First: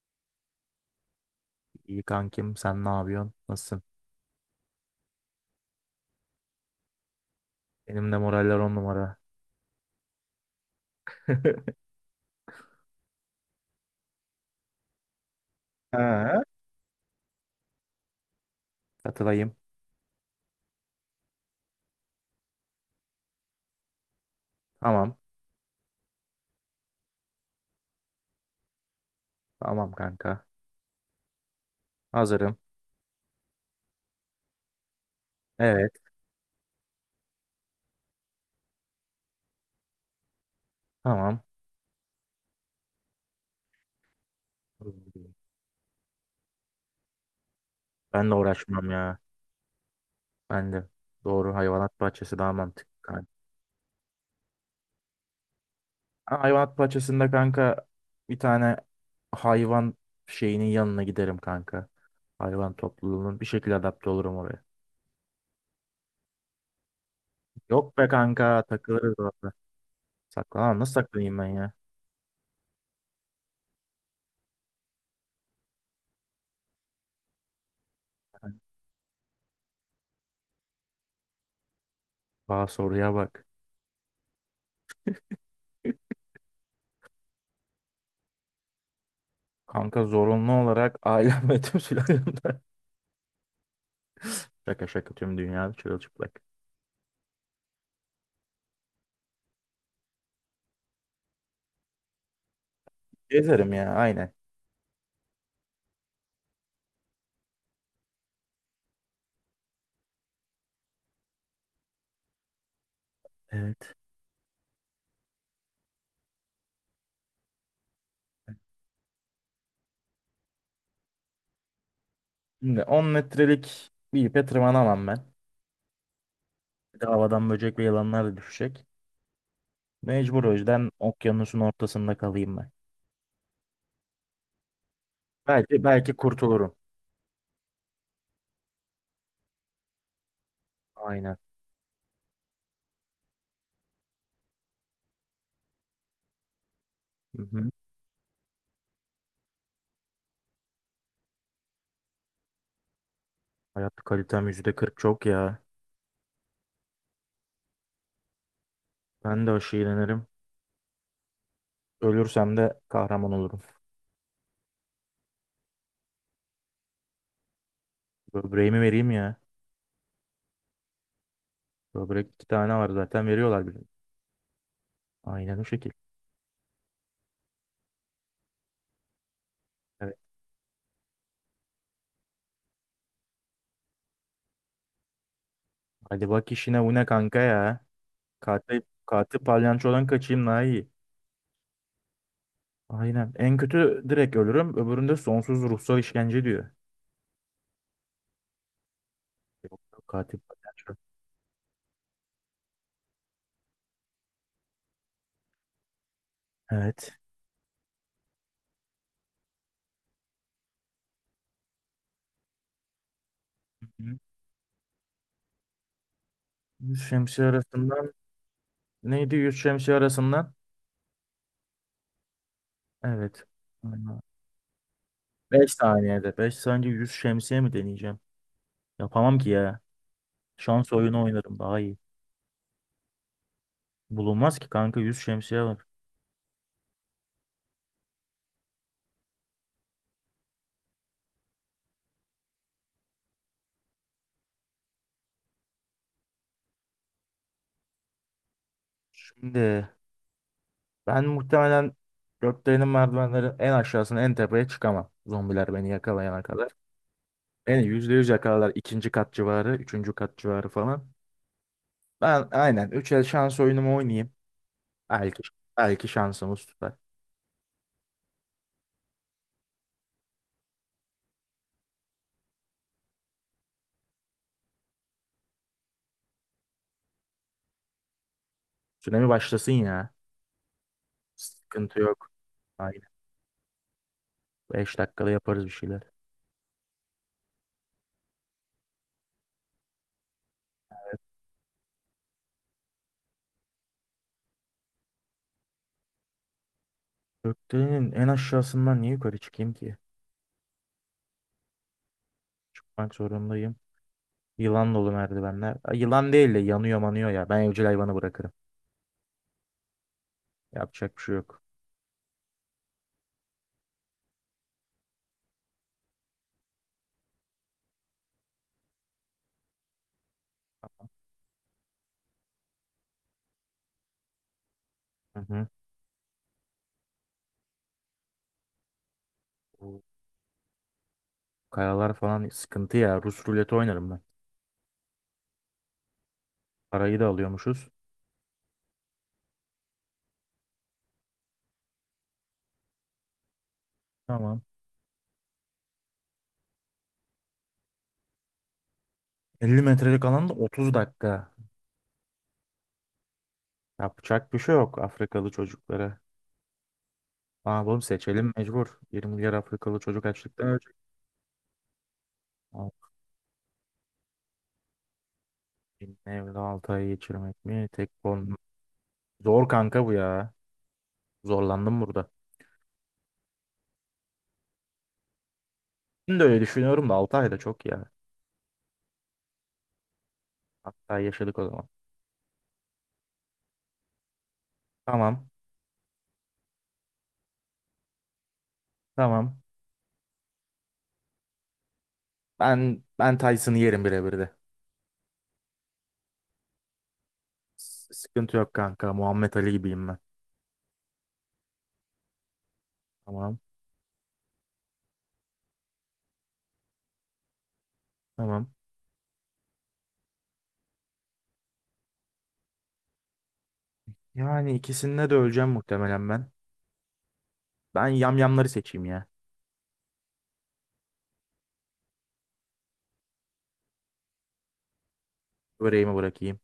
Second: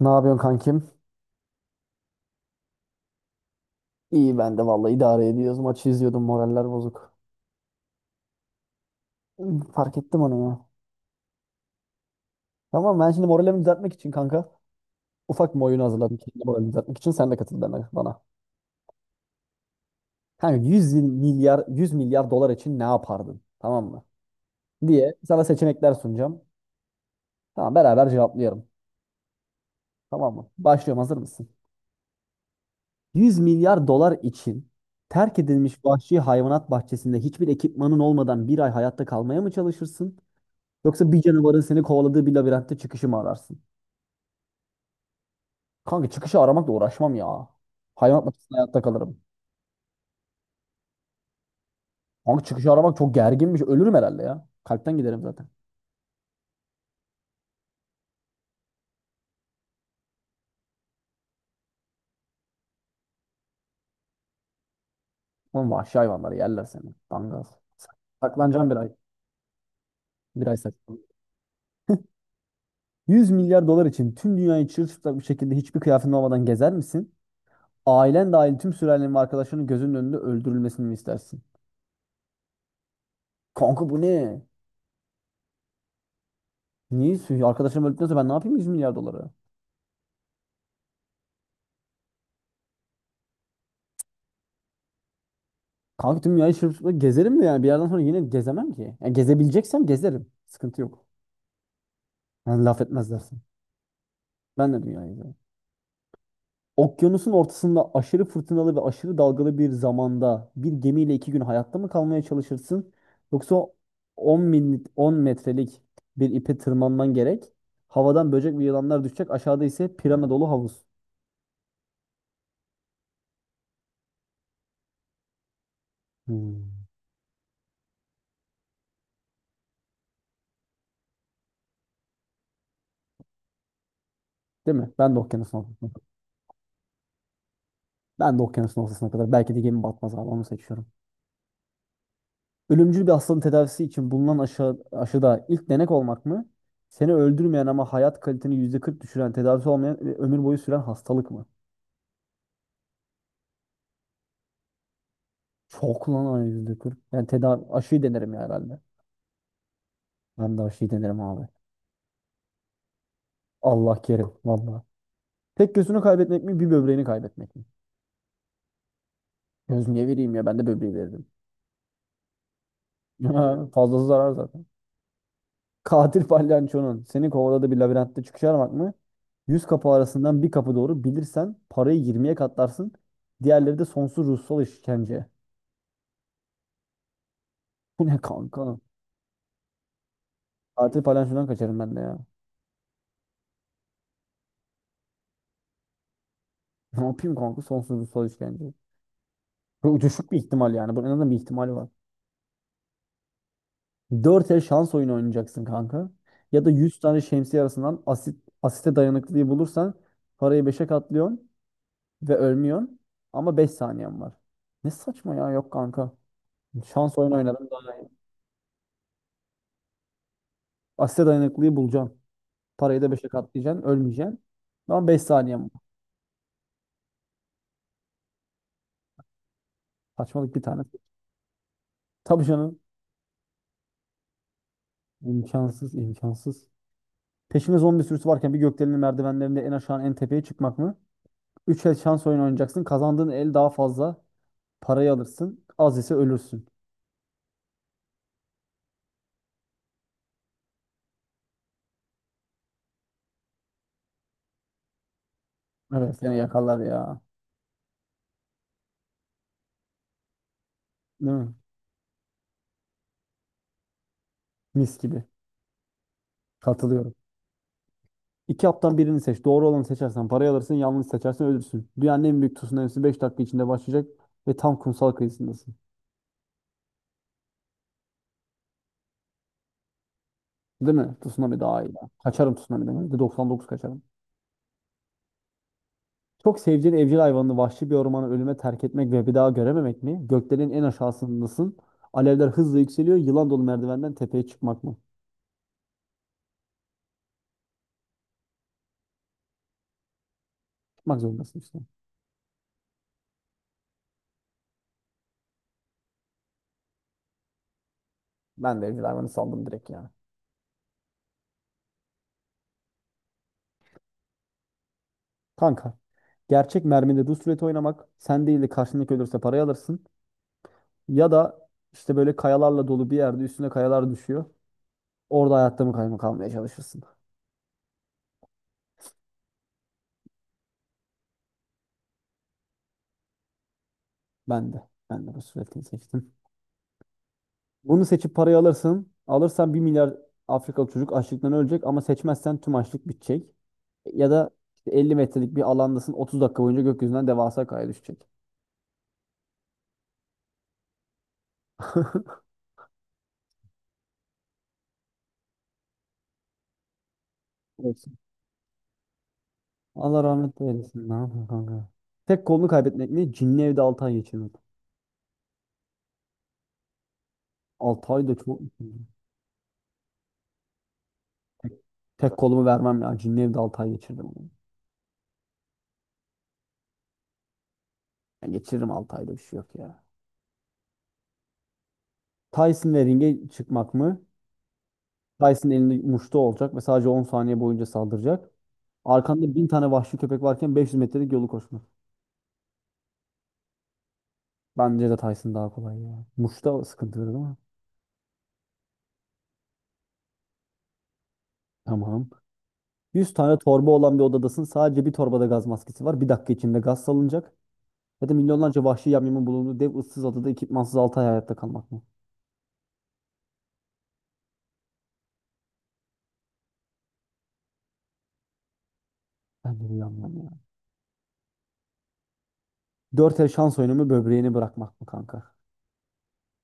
Ne yapıyorsun kankim? İyi kankim, sen ne yapıyorsun? Nasılsın? İyi ben de vallahi idare ediyoruz. Maçı izliyordum moraller bozuk. Benim de moraller 10 numara. Fark ettim onu ya. Tamam ben şimdi moralimi düzeltmek için kanka ufak bir oyun hazırladım Ha, kendi moralimi düzeltmek için. Sen de katıl bana. katılayım. Kanka 100 milyar 100 milyar dolar için ne yapardın? Tamam mı? Diye Tamam. sana seçenekler sunacağım. Tamam beraber cevaplayalım. Tamam Tamam kanka. mı? Başlıyorum hazır mısın? Hazırım. 100 milyar dolar için terk edilmiş Evet. vahşi hayvanat bahçesinde hiçbir ekipmanın olmadan bir ay hayatta kalmaya mı çalışırsın? Yoksa bir Tamam. canavarın seni kovaladığı bir labirentte çıkışı mı ararsın? Kanka çıkışı aramakla uğraşmam ya. Hayvan Ben de bahçesinde hayatta uğraşmam ya. kalırım. Ben de. Doğru, hayvanat bahçesi Kanka daha çıkışı mantıklı aramak çok kanka. gerginmiş. Ölürüm herhalde ya. Kalpten giderim zaten. Ha, hayvanat bahçesinde kanka bir tane hayvan şeyinin yanına giderim kanka. Hayvan topluluğunun bir şekilde adapte olurum oraya. Oğlum vahşi hayvanları yerler seni. Dangaz. Yok be kanka, Saklanacağım bir ay. takılırız orada. Bir ay Saklan. Nasıl saklan. saklanayım ben ya? 100 milyar dolar için tüm dünyayı çırılçıplak bir şekilde hiçbir kıyafetin olmadan gezer misin? Ailen dahil tüm sülalenin ve arkadaşlarının gözünün önünde öldürülmesini mi istersin? Aa, soruya bak. Kanka bu ne? Niye? Arkadaşlarım öldükten sonra ben ne yapayım 100 milyar doları? Kanka zorunlu olarak ailem ve tüm sülalemden. Şaka şaka tüm dünya Kanka tüm çırılçıplak. dünyayı şırfıkla gezerim mi yani? Bir yerden sonra yine gezemem ki. Yani gezebileceksem gezerim. Sıkıntı yok. Yani laf etmezlerse. Gezerim ya aynen. Ben de dünyayı gezerim. Okyanusun ortasında aşırı fırtınalı ve aşırı dalgalı bir zamanda bir gemiyle 2 gün hayatta mı kalmaya çalışırsın? Yoksa Evet. 10 metrelik bir ipe tırmanman gerek. Havadan böcek ve yılanlar düşecek. Aşağıda ise pirana dolu havuz. Şimdi 10 metrelik bir ipe tırmanamam ben. Hmm. Bir de havadan böcek ve yılanlar da düşecek. Mecbur o yüzden okyanusun ortasında kalayım ben. Değil mi? Ben de okyanusun Belki ortasına. belki kurtulurum. Ben de okyanusun ortasına kadar. Belki de gemi batmaz abi. Onu seçiyorum. Aynen. Ölümcül bir hastalığın tedavisi için bulunan aşıda ilk denek olmak mı? Seni Hı öldürmeyen hı. ama hayat kaliteni %40 düşüren, tedavisi olmayan ve ömür boyu süren hastalık mı? Hayat kalitem %40 çok ya. Çok lan ay %40. Yani aşıyı denerim ya herhalde. Ben de aşı iğnelenirim. Ben de aşıyı denerim abi. Ölürsem de kahraman olurum. Allah kerim valla. Tek gözünü kaybetmek mi bir böbreğini kaybetmek mi? Böbreğimi vereyim ya. Göz niye vereyim ya ben de böbreği veririm. Böbrek iki tane var, zaten veriyorlar bile. Fazlası zarar zaten. Aynen o şekil. Katil palyaçonun seni kovaladığı bir labirentte çıkış aramak mı? 100 kapı Evet. arasından bir kapı doğru bilirsen parayı yirmiye katlarsın. Diğerleri de sonsuz ruhsal işkence. Hadi bak işine, bu ne kanka ya. Bu ne kanka? Katil palyançodan kaçayım daha iyi. Katil palyaçodan kaçarım ben de ya. Aynen. En kötü direkt ölürüm. Öbüründe sonsuz ruhsal işkence diyor. Ne yapayım kanka sonsuz ruhsal işkence. Yok, Bu yok, düşük bir katil ihtimal palyanço. yani. Bunun en azından bir ihtimali var. 4 el şans oyunu oynayacaksın kanka. Ya da 100 Evet. tane şemsiye arasından asite dayanıklılığı bulursan parayı beşe katlıyorsun ve ölmüyorsun. Ama beş Hı hı. saniyen var. Ne saçma ya yok kanka. Yüz Şans oyunu şemsiye oynarım daha arasından. iyi. Neydi 100 şemsiye arasından? Asite dayanıklıyı bulacaksın. Parayı da beşe Evet. katlayacaksın. Aynen. Ölmeyeceksin. Ama 5 saniyem var. 5 saniyede. Beş saniye 100 şemsiye mi deneyeceğim? Yapamam ki ya. Saçmalık bir tane. Şans oyunu oynarım daha iyi. Tabii canım. Bulunmaz ki kanka, 100 şemsiye var. İmkansız, imkansız. Peşine zombi sürüsü varken bir gökdelenin merdivenlerinde en aşağı en tepeye çıkmak mı? 3 el şans oyunu oynayacaksın. Kazandığın el daha fazla parayı alırsın. Az ise ölürsün. Şimdi ben muhtemelen gökdelenin merdivenlerin en aşağısına en tepeye çıkamam. Zombiler beni Evet seni yakalayana kadar. yakarlar ya. Beni %100 yakalarlar. İkinci kat civarı, üçüncü kat civarı falan. Değil mi? Ben aynen 3 el şans oyunumu oynayayım. Mis gibi. Belki, belki şansımız tutar. Katılıyorum. İki haptan birini seç. Doğru olanı seçersen parayı alırsın. Yanlış seçersen ölürsün. Dünyanın en büyük tsunamisi 5 dakika içinde başlayacak ve tam kumsal kıyısındasın. Tsunami başlasın ya. Değil mi? Tsunami daha iyi Sıkıntı ya. yok. Kaçarım tsunami'den. Aynen. %99 kaçarım. 5 dakikada yaparız bir şeyler. Çok sevdiğin evcil hayvanını vahşi bir ormana ölüme terk etmek ve bir daha görememek mi? Göklerin en aşağısındasın. Alevler hızla yükseliyor. Yılan dolu merdivenden tepeye çıkmak mı? Gökdelenin en aşağısından niye yukarı çıkayım ki? Çıkmak zorundasın işte. Çıkmak zorundayım. Yılan dolu merdivenler. Ay, yılan değil de yanıyor manıyor ya. Ben evcil hayvanı bırakırım. Ben de evcil hayvanı saldım direkt ya. Yapacak bir şey yok. Kanka. Gerçek mermide rulet oynamak. Sen değil de karşındaki ölürse parayı alırsın. Ya da işte böyle kayalarla dolu bir yerde üstüne kayalar düşüyor. Orada Hı hayatta mı kalmaya çalışırsın. hı. Kayalar falan sıkıntı ya. Rus ruleti oynarım ben. Ben de. Ben de ruletini seçtim. Parayı da alıyormuşuz. Bunu seçip parayı alırsın. Alırsan 1 milyar Afrikalı çocuk açlıktan ölecek ama seçmezsen tüm açlık bitecek. Ya da Tamam. işte 50 metrelik bir alandasın 30 dakika boyunca gökyüzünden devasa kaya düşecek. 50 metrelik alanda 30 dakika. Yapacak bir şey yok Afrikalı çocuklara. Ne yapalım, Olsun. seçelim mecbur. 20 milyar Afrikalı Allah çocuk rahmet açlıktan ölecek. eylesin. Ne yapayım kanka? Tek kolunu Ama kaybetmek mi? Cinli evde 6 ay geçirmek. benim evde 6 ay geçirmek mi? 6 Tek ay da konu. çok. Zor kanka bu ya. Tek, Zorlandım burada. tek kolumu vermem ya. Cinli evde 6 ay geçirdim. Şimdi de öyle düşünüyorum da 6 ay da çok ya. Ben geçiririm 6 ayda bir şey yok ya. 6 ay yaşadık o zaman. Tyson ve ringe çıkmak mı? Tamam. Dyson elinde muşta olacak ve sadece 10 saniye boyunca saldıracak. Arkanda Tamam. 1.000 tane vahşi köpek varken 500 metrelik yolu koşmak. Ben Tyson'ı yerim birebir de. Bence de Tyson daha kolay ya. Muşta sıkıntı değil mi? Sıkıntı yok kanka. Muhammed Ali gibiyim ben. Tamam. 100 Tamam. tane torba olan bir odadasın. Sadece bir torbada gaz maskesi var. Bir dakika içinde gaz salınacak. Ya da Tamam. milyonlarca vahşi yamyamın bulunduğu dev ıssız adada ekipmansız 6 ay hayatta kalmak mı? Yani ikisinde de öleceğim muhtemelen ben. Ben yamyamları seçeyim ya. Ben de bu yamyam ya. 4 el şans oyunu mu böbreğini bırakmak mı kanka? Böreğimi bırakayım.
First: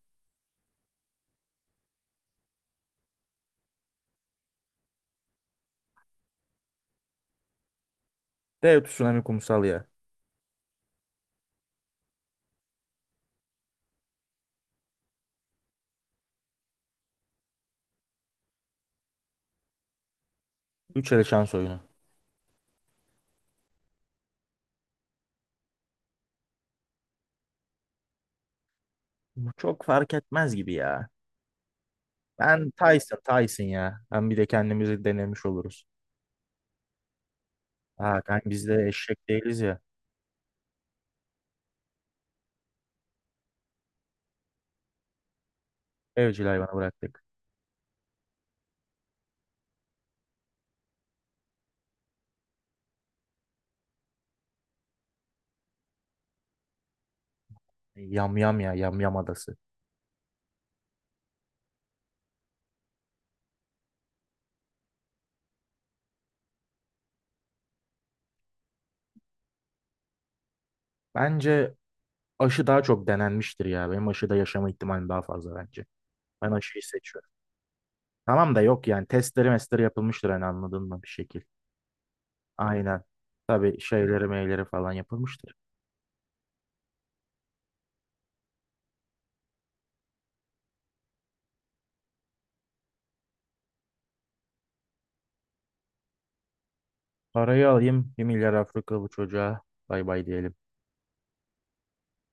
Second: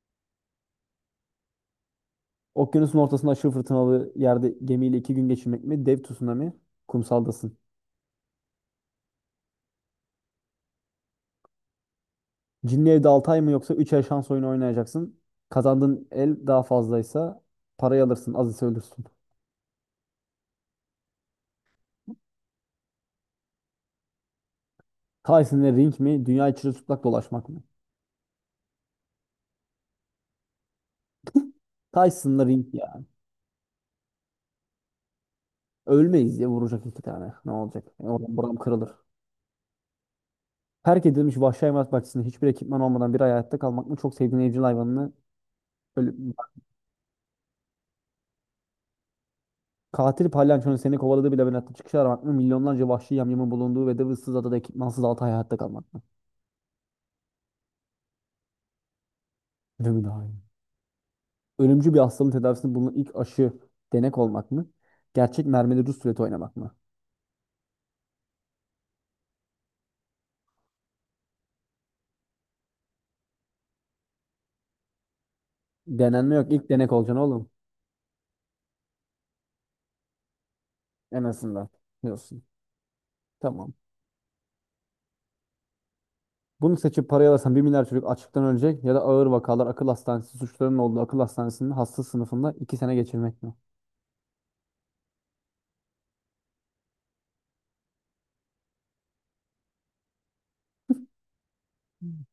Okyanusun ortasında aşırı fırtınalı yerde gemiyle 2 gün geçirmek mi? Dev tsunami kumsaldasın. Dev tsunami kumsal ya. Cinli evde 6 ay mı yoksa 3 ay şans oyunu oynayacaksın. Kazandığın el daha fazlaysa parayı alırsın az ise ölürsün. 3 ele şans oyunu. Tyson'la ring mi? Dünya çırılçıplak dolaşmak mı? Bu çok fark etmez gibi ya. Tyson'la ring Ben ya. Tyson, Tyson ya. Hem bir de kendimizi denemiş oluruz. Ölmeyiz diye vuracak iki tane. Ne olacak? E, Ha, oradan kanka buram biz de kırılır. eşek değiliz ya. Terk edilmiş vahşi hayvanat bahçesinde hiçbir ekipman olmadan bir ay hayatta kalmak mı? Çok sevdiğin evcil hayvanını ölü- Evcil hayvanı bıraktık. Katil palyaçonun seni kovaladığı bir labirentte çıkış aramak mı? Milyonlarca vahşi yamyamın bulunduğu ve de ıssız adada ekipmansız 6 ay hayatta kalmak mı? Yam Yam ya, Yam Yam adası. Değil mi daha iyi? Ölümcül bir hastalığın tedavisinde bulunan ilk aşı denek olmak mı? Gerçek mermili Rus ruleti oynamak mı? Bence aşı daha çok denenmiştir ya. Benim aşıda yaşama ihtimalim daha fazla bence. Denenme Ben yok. İlk aşıyı denek olacaksın seçiyorum. oğlum. Tamam da yok yani, testleri mestleri yapılmıştır hani, anladın mı bir En şekil. azından. Diyorsun. Aynen. Tamam. Tabii şeyleri meyleri falan yapılmıştır. Bunu seçip parayı alırsan 1 milyar çocuk açlıktan ölecek ya da ağır vakalar akıl hastanesi suçlarının olduğu akıl hastanesinin hasta sınıfında 2 sene geçirmek mi? Parayı alayım. 1 milyar Afrika bu çocuğa. Bay bay diyelim.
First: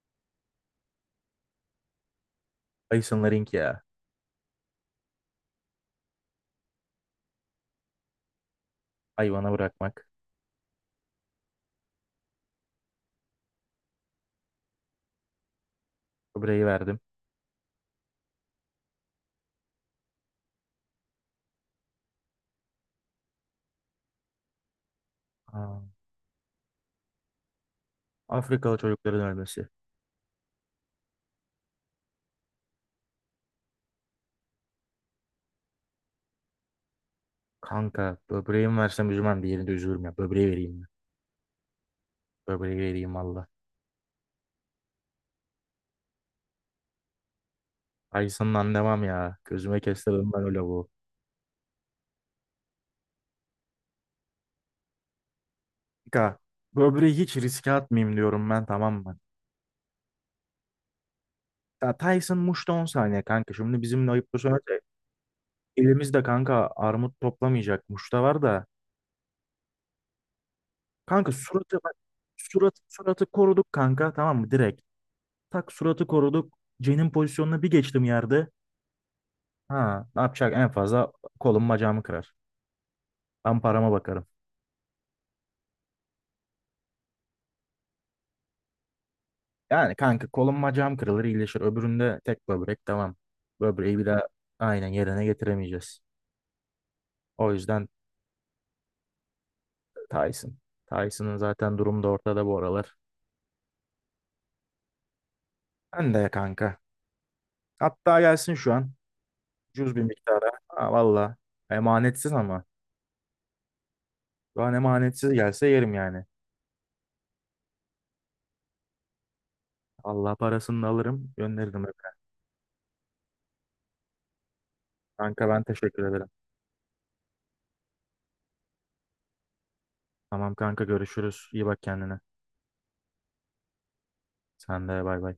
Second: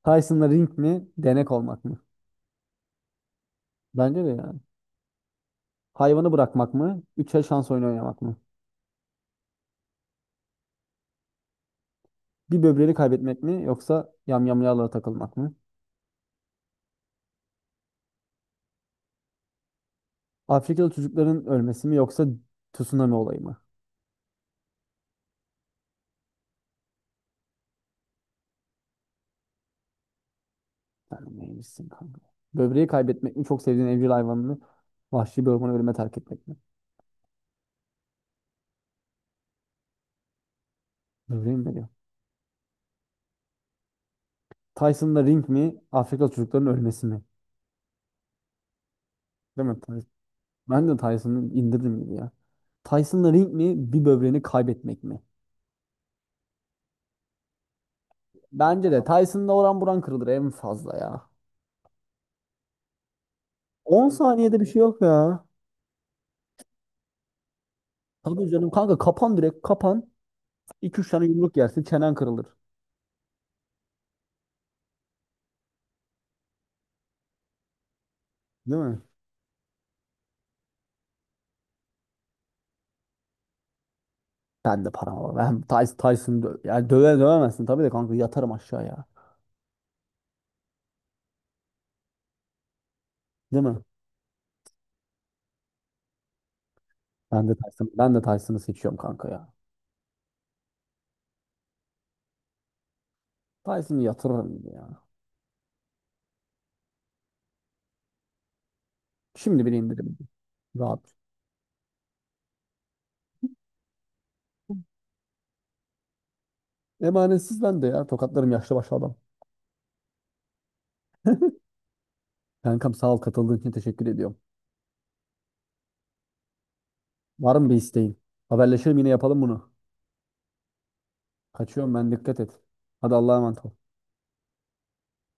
Tyson'la ring mi? Denek olmak mı? Ayısın Laring ya. Bence de yani. Hayvanı bırakmak mı? Üçer şans oyunu oynamak mı? Hayvana bırakmak. Bir böbreğini kaybetmek mi? Yoksa yamyamyalara takılmak mı? Böbreği verdim. Afrikalı çocukların ölmesi mi? Yoksa tsunami olayı mı? Aa, Afrikalı çocukların ölmesi. Vermeymişsin kanka. Böbreği kaybetmek mi? Çok sevdiğin evcil hayvanını vahşi bir ormana ölüme terk etmek mi? Kanka böbreğimi versem üzülmem. Diğerini de üzülürüm ya. Böbreği vereyim mi? Böbreği mi veriyor? Böbreği vereyim valla. Tyson'da ring mi? Afrika çocuklarının ölmesi mi? Ayısından devam ya. Değil mi? Gözüme Tyson? kestirdim ben öyle Ben bu. de Tyson'ı indirdim gibi ya. Tyson'da ring mi? Bir böbreğini kaybetmek mi? Kanka, böbreği hiç riske atmayayım diyorum ben, Bence de tamam mı? Tyson'da oran buran kırılır en fazla ya. Ya Tyson Muş'ta 10 saniye kanka. Şimdi 10 bizimle ayıp da saniyede bir şey söylese. yok ya. Elimizde kanka armut toplamayacak. Muş'ta var Tabii da. canım kanka kapan direkt kapan. İki üç tane Kanka yumruk suratı yersin bak, çenen kırılır. Suratı koruduk kanka, tamam mı, direkt. Tak, suratı koruduk. Cen'in pozisyonuna bir geçtim yerde. Değil mi? Ha, ne yapacak, en fazla kolum bacağımı kırar. Ben parama bakarım. Ben de param var. Ben Tyson'ı yani döve dövemezsin tabii de kanka yatarım aşağıya. Yani kanka kolum bacağım kırılır iyileşir. Öbüründe tek böbrek, tamam. Değil mi? Böbreği bir daha aynen yerine getiremeyeceğiz. O yüzden Ben de Tyson'ı seçiyorum kanka ya. Tyson. Tyson'ın zaten durumu da ortada bu aralar. Tyson'ı yatırırım ya. Ben de kanka. Hatta gelsin şu an. Şimdi bile Cüz bir indiririm. miktara. Ha, Rahat. valla. Emanetsiz ama. Şu an emanetsiz gelse yerim yani. Emanetsiz ben de ya. Tokatlarım yaşlı başlı adam. Allah parasını da alırım, gönderirim evine. Kankam sağ ol katıldığın için teşekkür ediyorum. Kanka ben teşekkür ederim. Var mı bir isteğin? Haberleşelim yine yapalım bunu. Tamam kanka görüşürüz. İyi bak Kaçıyorum ben kendine. dikkat et. Hadi Allah'a emanet ol. Sen de bay bay.